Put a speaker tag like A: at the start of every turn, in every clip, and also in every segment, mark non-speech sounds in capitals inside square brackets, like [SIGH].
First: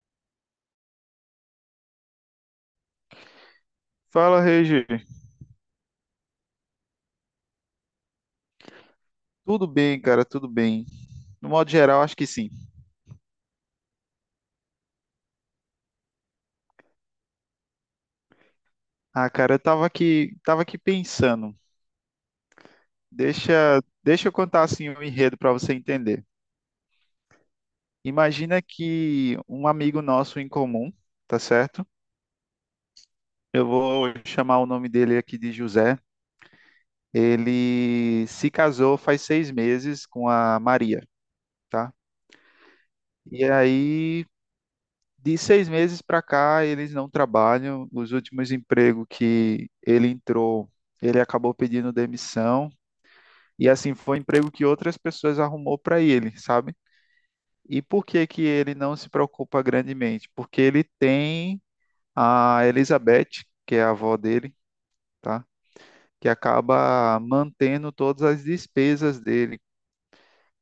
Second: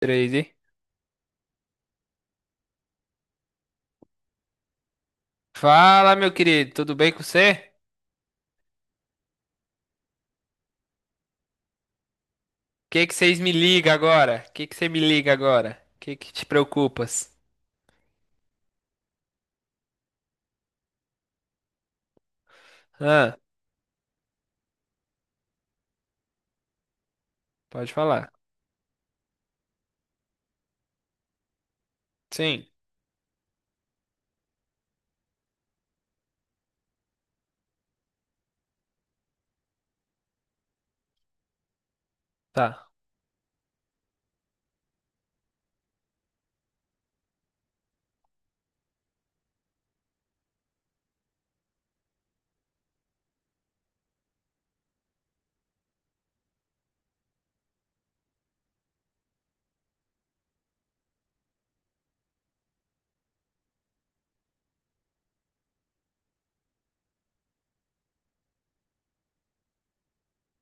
A: Três, hein?
B: Fala, Regi.
A: Fala, meu querido, tudo bem com você?
B: Tudo bem, cara? Tudo bem. No modo geral, acho que sim.
A: O que que vocês me ligam agora? O que que você me liga agora? O que que te preocupas?
B: Ah, cara, eu tava aqui pensando.
A: Ah,
B: Deixa, deixa eu contar assim o enredo para você entender.
A: pode falar.
B: Imagina que um amigo nosso em comum, tá certo?
A: Sim,
B: Eu vou chamar o nome dele aqui de José. Ele se casou faz 6 meses com a Maria, tá?
A: tá.
B: E aí, de 6 meses para cá, eles não trabalham. Os últimos empregos que ele entrou, ele acabou pedindo demissão. E assim, foi um emprego que outras pessoas arrumou para ele, sabe? E por que que ele não se preocupa grandemente? Porque ele tem a Elizabeth, que é a avó dele, tá? Que acaba mantendo todas as despesas dele. O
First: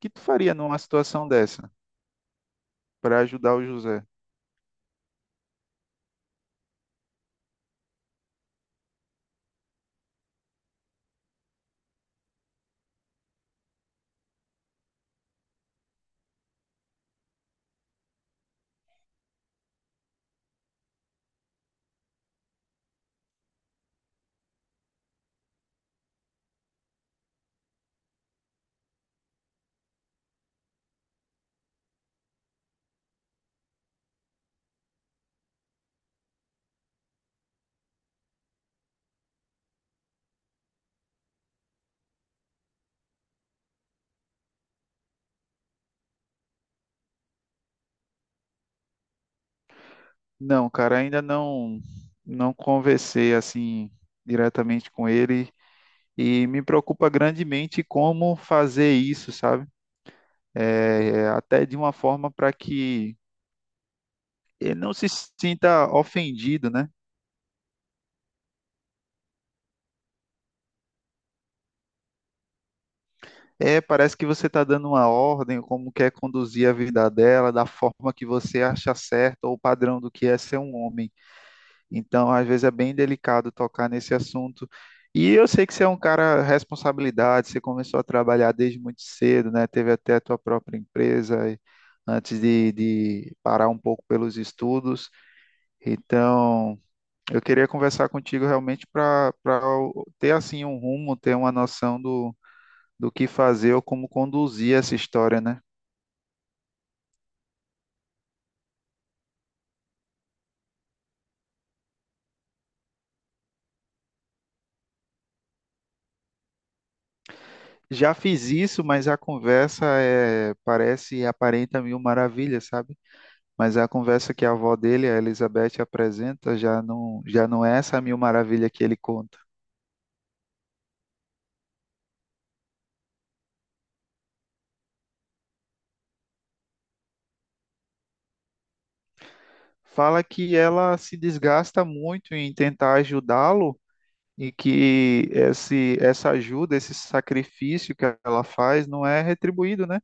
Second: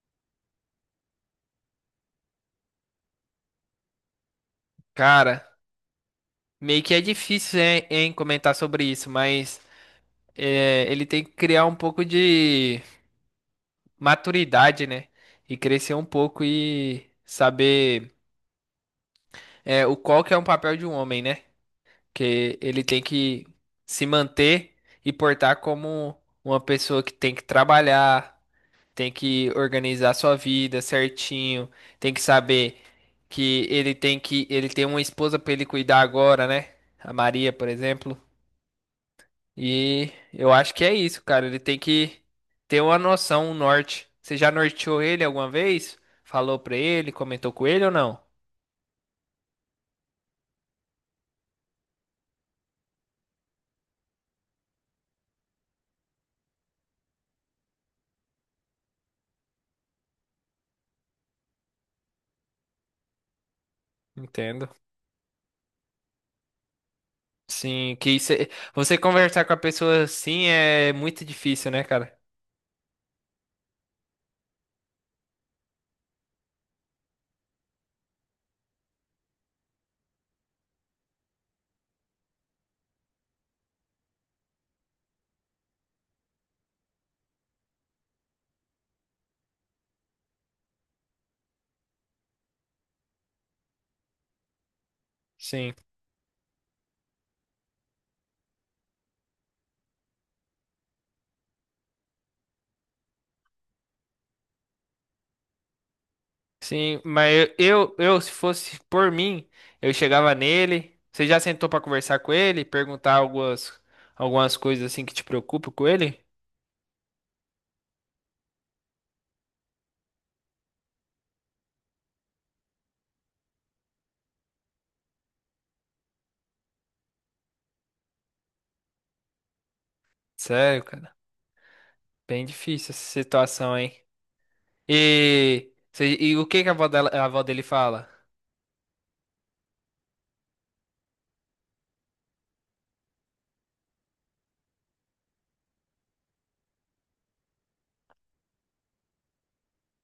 B: que tu faria numa situação dessa para ajudar o José?
A: Cara, meio que é difícil, hein, comentar sobre isso, mas é, ele tem que criar um pouco de maturidade, né? E crescer um pouco e saber é, o qual que é um papel de um homem, né? Que ele tem que se manter e portar como uma pessoa que tem que trabalhar, tem que organizar sua vida certinho, tem que saber que ele tem uma esposa para ele cuidar agora, né? A Maria, por exemplo. E eu acho que é isso, cara. Ele tem que ter uma noção, um norte. Você já norteou ele alguma vez? Falou pra ele, comentou com ele ou não?
B: Não, cara, ainda não conversei assim diretamente com ele e me preocupa grandemente como fazer isso, sabe? É, até de uma forma para que
A: Entendo.
B: ele não se sinta ofendido, né?
A: Sim, que você conversar com a pessoa assim é muito difícil, né, cara?
B: É, parece que você está dando uma ordem, como quer conduzir a vida dela, da forma que você acha certa ou o padrão do que é ser um homem. Então, às vezes é bem delicado tocar nesse assunto. E eu sei que você é um cara responsabilidade, você começou a trabalhar desde muito cedo, né? Teve até a tua própria empresa antes de parar um pouco pelos estudos.
A: Sim,
B: Então, eu queria conversar contigo realmente para ter assim um rumo, ter uma noção do que fazer ou como conduzir essa história, né?
A: sim, mas eu, se fosse por mim, eu chegava nele. Você já sentou pra conversar com ele, perguntar algumas, algumas coisas assim que te preocupam com ele?
B: Já fiz isso, mas a conversa é, parece e aparenta mil maravilhas, sabe? Mas é a conversa que a avó dele, a Elizabeth, apresenta já não é essa mil maravilha que ele conta.
A: Sério, cara, bem difícil essa situação, hein? E, e o que que a a avó dele fala?
B: Fala que ela se desgasta muito em tentar ajudá-lo e que essa ajuda, esse sacrifício que ela faz não é retribuído, né?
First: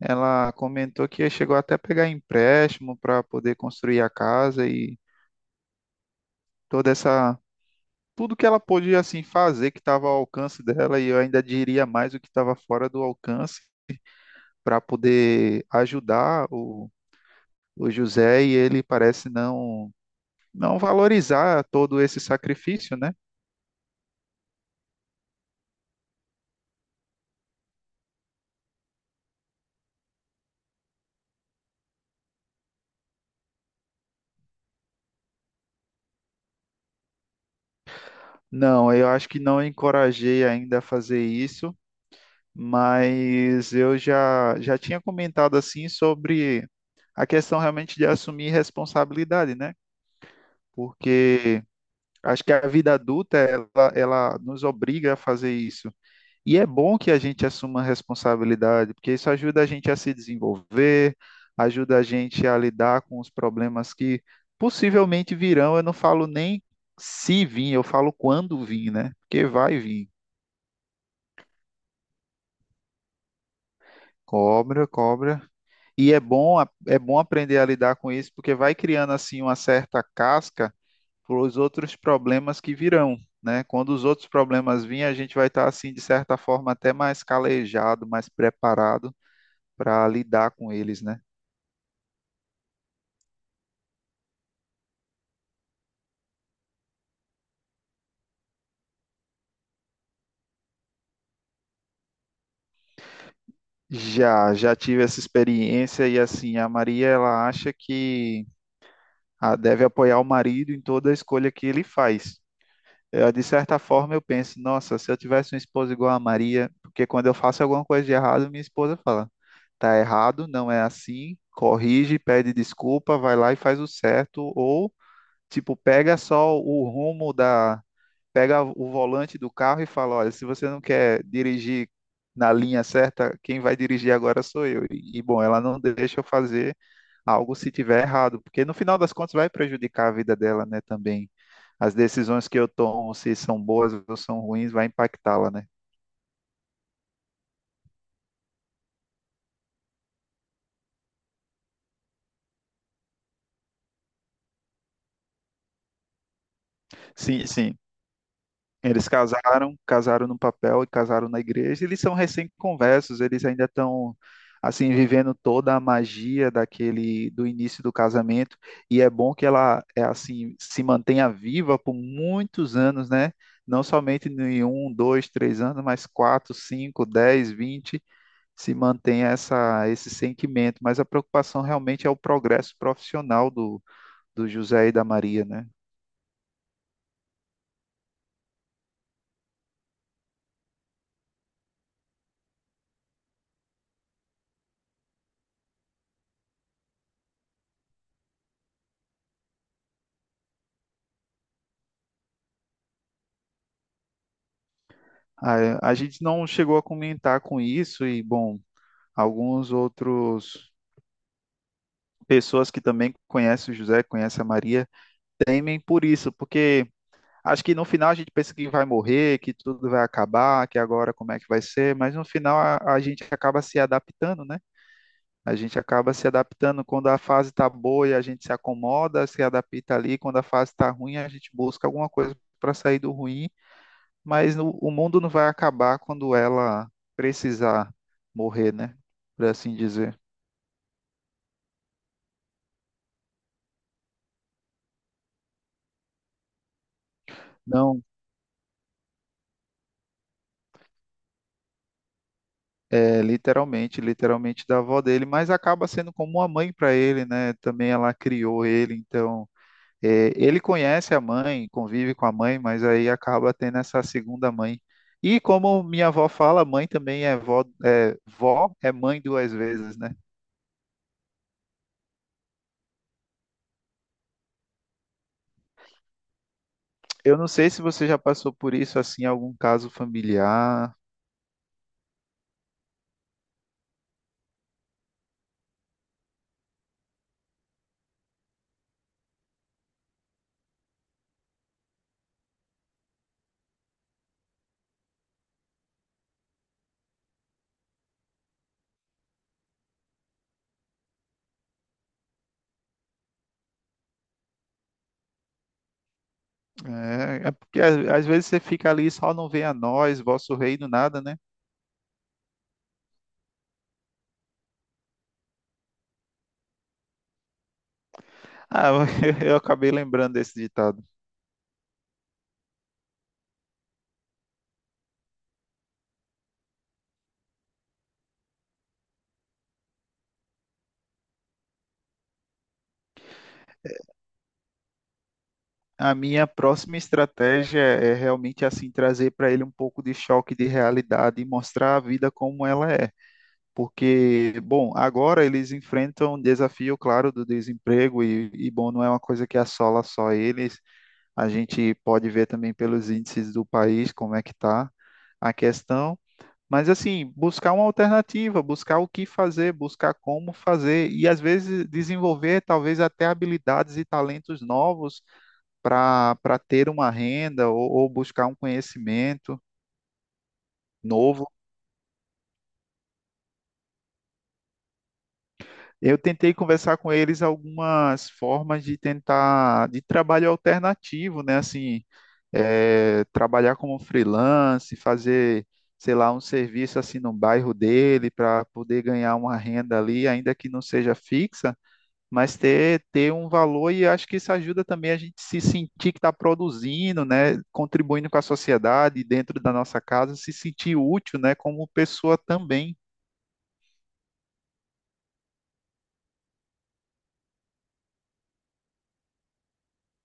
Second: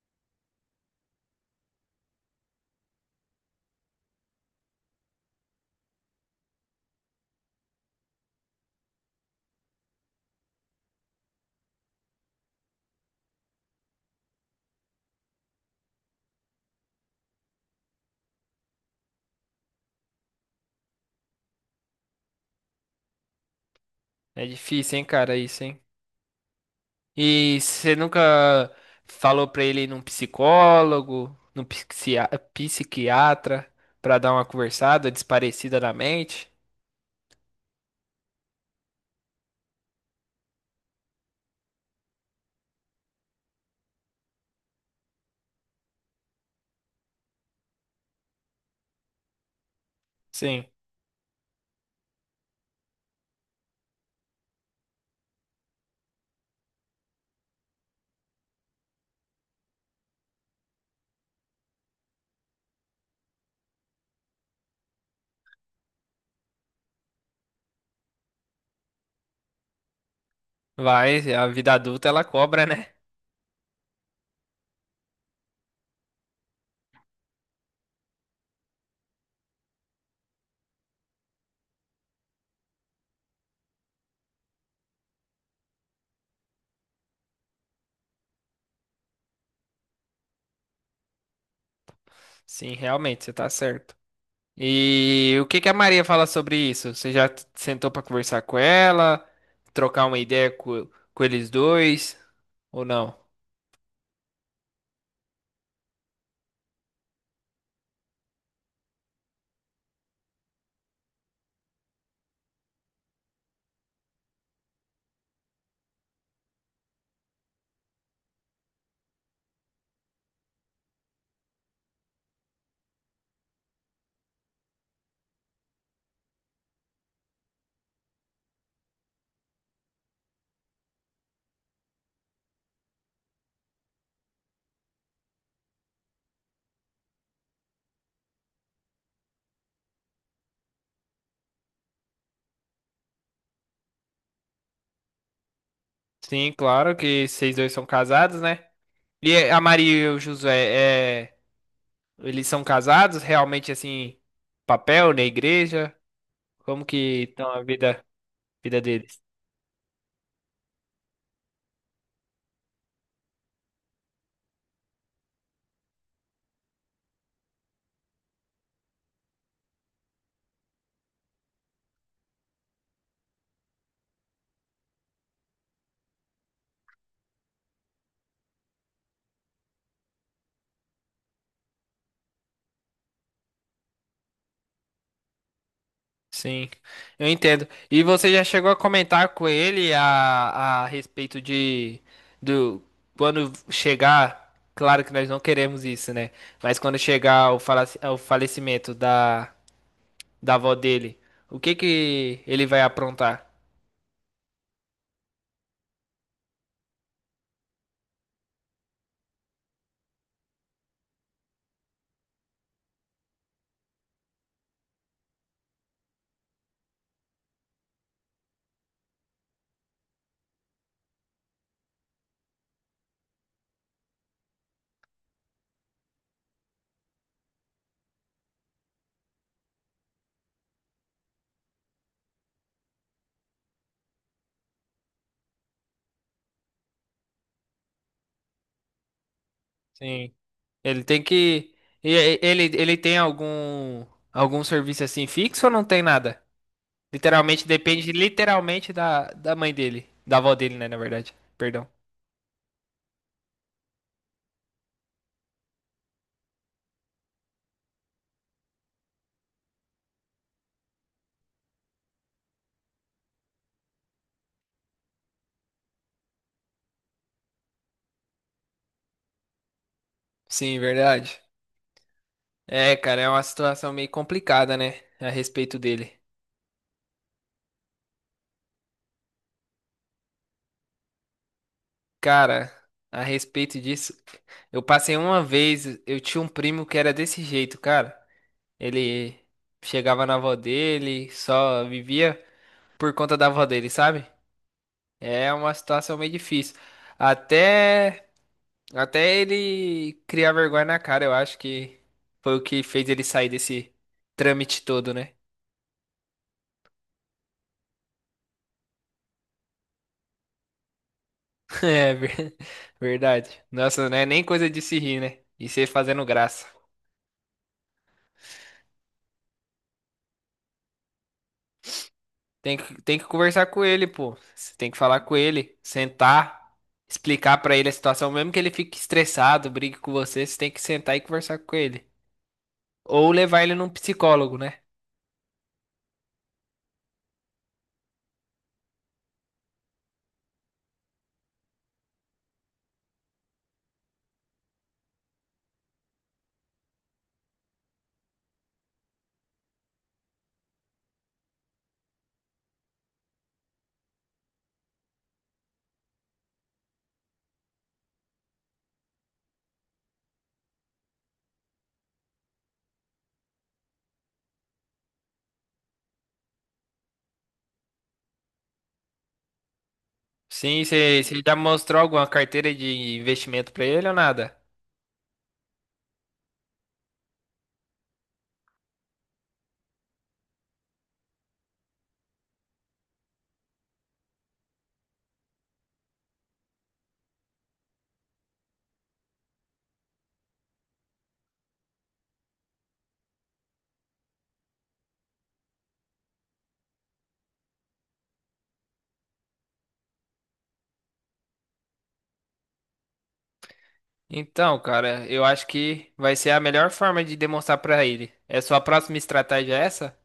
B: Ela comentou que chegou até a pegar empréstimo para poder construir a casa e toda essa tudo que ela podia assim fazer que estava ao alcance dela, e eu ainda diria mais o que estava fora do alcance para poder ajudar o José, e ele parece não valorizar todo esse sacrifício, né?
A: É difícil, hein, cara, isso, hein? E você nunca falou pra ele ir num psicólogo, psiquiatra, pra dar uma conversada desparecida na mente?
B: Não, eu acho que não encorajei ainda a fazer isso, mas eu já tinha comentado assim sobre a questão realmente de assumir responsabilidade, né?
A: Sim,
B: Porque acho que a vida adulta ela nos obriga a fazer isso. E é bom que a gente assuma a responsabilidade, porque isso ajuda a gente a se desenvolver, ajuda a gente a lidar com os problemas que possivelmente virão. Eu não falo nem se vir, eu falo quando vir, né? Porque vai vir.
A: vai, a vida adulta ela cobra, né?
B: Cobra, cobra. E é bom aprender a lidar com isso, porque vai criando assim uma certa casca para os outros problemas que virão, né? Quando os outros problemas virem, a gente vai estar assim de certa forma até mais calejado, mais preparado para lidar com eles, né?
A: Sim, realmente, você tá certo. E o que que a Maria fala sobre isso? Você já sentou pra conversar com ela, trocar uma ideia com eles dois, ou não?
B: Já tive essa experiência e, assim, a Maria ela acha que ah, deve apoiar o marido em toda a escolha que ele faz. Eu, de certa forma, eu penso, nossa, se eu tivesse uma esposa igual a Maria, porque quando eu faço alguma coisa de errado, minha esposa fala, tá errado, não é assim, corrige, pede desculpa, vai lá e faz o certo, ou tipo, pega só o rumo da pega o volante do carro e fala: olha, se você não quer dirigir na linha certa, quem vai dirigir agora sou eu. E, bom, ela não deixa eu fazer algo se tiver errado, porque no final das contas vai prejudicar a vida dela, né, também. As decisões que eu tomo, se são boas ou são ruins, vai impactá-la, né?
A: Sim, claro que vocês dois são casados, né? E a Maria e o Josué, é. Eles são casados realmente assim, papel na igreja? Como que
B: Sim,
A: estão a
B: sim.
A: vida, vida
B: Eles
A: deles?
B: casaram no papel e casaram na igreja. Eles são recém-conversos, eles ainda estão assim vivendo toda a magia daquele do início do casamento. E é bom que ela é assim se mantenha viva por muitos anos, né? Não somente em um, dois, três anos, mas quatro, cinco, dez, vinte, se mantenha essa esse sentimento. Mas a preocupação realmente é o progresso profissional do José e da Maria, né?
A: Sim, eu entendo. E você já chegou a comentar com ele a respeito de do quando chegar, claro que nós não queremos isso, né? Mas quando chegar o, o falecimento da avó dele, o que que ele vai aprontar?
B: A gente não chegou a comentar com isso e, bom, alguns outros pessoas que também conhecem o José, conhecem a Maria, temem por isso, porque acho que no final a gente pensa que vai morrer, que tudo vai acabar, que agora como é que vai ser, mas no final a gente acaba se adaptando, né? A gente acaba se adaptando quando a fase está boa, a gente se acomoda, se adapta ali, quando a fase está ruim, a gente busca alguma coisa para sair do ruim, mas o mundo não vai acabar quando ela precisar morrer, né? Por assim dizer.
A: Sim, ele tem que ele tem algum algum serviço assim fixo ou não tem nada? Literalmente
B: Não.
A: depende literalmente da mãe dele. Da avó dele, né, na verdade. Perdão.
B: É, literalmente, literalmente da avó dele, mas acaba sendo como uma mãe para ele, né? Também ela criou ele, então é, ele conhece a mãe, convive com a mãe, mas aí acaba tendo essa segunda mãe. E como minha avó fala, mãe também é vó, é, vó é mãe duas vezes, né?
A: Sim, verdade. É, cara, é uma situação meio complicada, né? A respeito dele.
B: Eu não sei se você já passou por isso assim, em algum caso familiar.
A: Cara, a respeito disso, eu passei uma vez, eu tinha um primo que era desse jeito, cara. Ele chegava na avó dele, só vivia por conta da avó dele, sabe? É uma situação meio difícil. Até Até ele criar vergonha na cara, eu acho que foi o que fez ele sair desse trâmite todo, né?
B: É porque às vezes você fica ali, só não vem a nós, vosso reino, nada, né?
A: [LAUGHS] É ver- verdade. Nossa, não é nem coisa de se rir, né? E você fazendo graça.
B: Ah, [LAUGHS] eu acabei lembrando desse ditado.
A: Tem que conversar com ele, pô. Você tem que falar com ele, sentar, explicar pra ele a situação, mesmo que ele fique estressado, brigue com você, você tem que sentar e conversar com ele. Ou levar ele num psicólogo, né?
B: A minha próxima estratégia é realmente assim trazer para ele um pouco de choque de realidade e mostrar a vida como ela é. Porque, bom, agora eles enfrentam um desafio, claro, do desemprego e, bom, não é uma coisa que assola só eles. A gente pode ver também pelos índices do país como é que está a questão. Mas, assim, buscar uma alternativa, buscar o que fazer, buscar como fazer e às vezes desenvolver talvez até habilidades e talentos novos para ter uma renda ou buscar um conhecimento
A: Sim, você
B: novo.
A: já mostrou alguma carteira de investimento pra ele ou nada?
B: Eu tentei conversar com eles algumas formas de tentar de trabalho alternativo, né? Assim, trabalhar como freelance, fazer, sei lá, um serviço assim no bairro dele para poder ganhar uma renda ali, ainda que não seja fixa, mas ter um valor, e acho que isso ajuda também a gente se sentir que está produzindo, né, contribuindo com a sociedade dentro da nossa casa, se sentir útil, né, como pessoa também.
A: Então, cara, eu acho que vai ser a melhor forma de demonstrar pra ele. É sua próxima estratégia é essa?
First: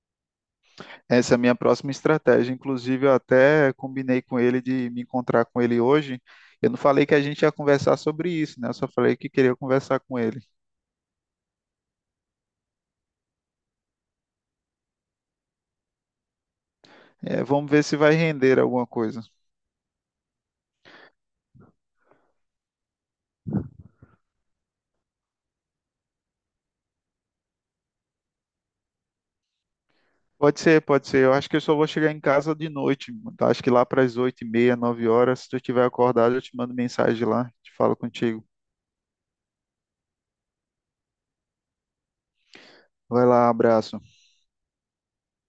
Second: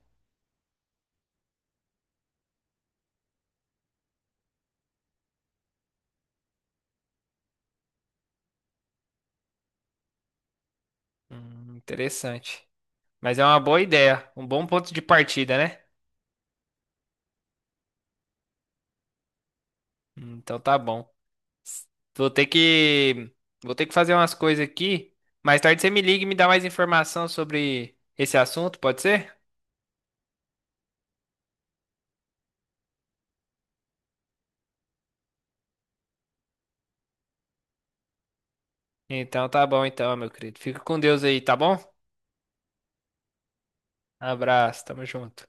B: Essa é a minha próxima estratégia. Inclusive, eu até combinei com ele de me encontrar com ele hoje. Eu não falei que a gente ia conversar sobre isso, né? Eu só falei que queria conversar com ele.
A: Interessante. Mas é uma boa ideia, um bom ponto de partida, né?
B: É, vamos ver se vai render alguma coisa.
A: Então tá bom. Vou ter que vou ter que fazer umas coisas aqui. Mais tarde você me liga e me dá mais informação sobre esse assunto, pode ser?
B: Pode ser, pode ser. Eu acho que eu só vou chegar em casa de noite, mano. Tá? Acho que lá para as 8:30, 9 horas, se tu estiver acordado, eu te mando mensagem lá, te falo contigo.
A: Então tá bom então, meu querido. Fica com Deus aí, tá bom?
B: Vai lá, abraço.
A: Abraço, tamo junto.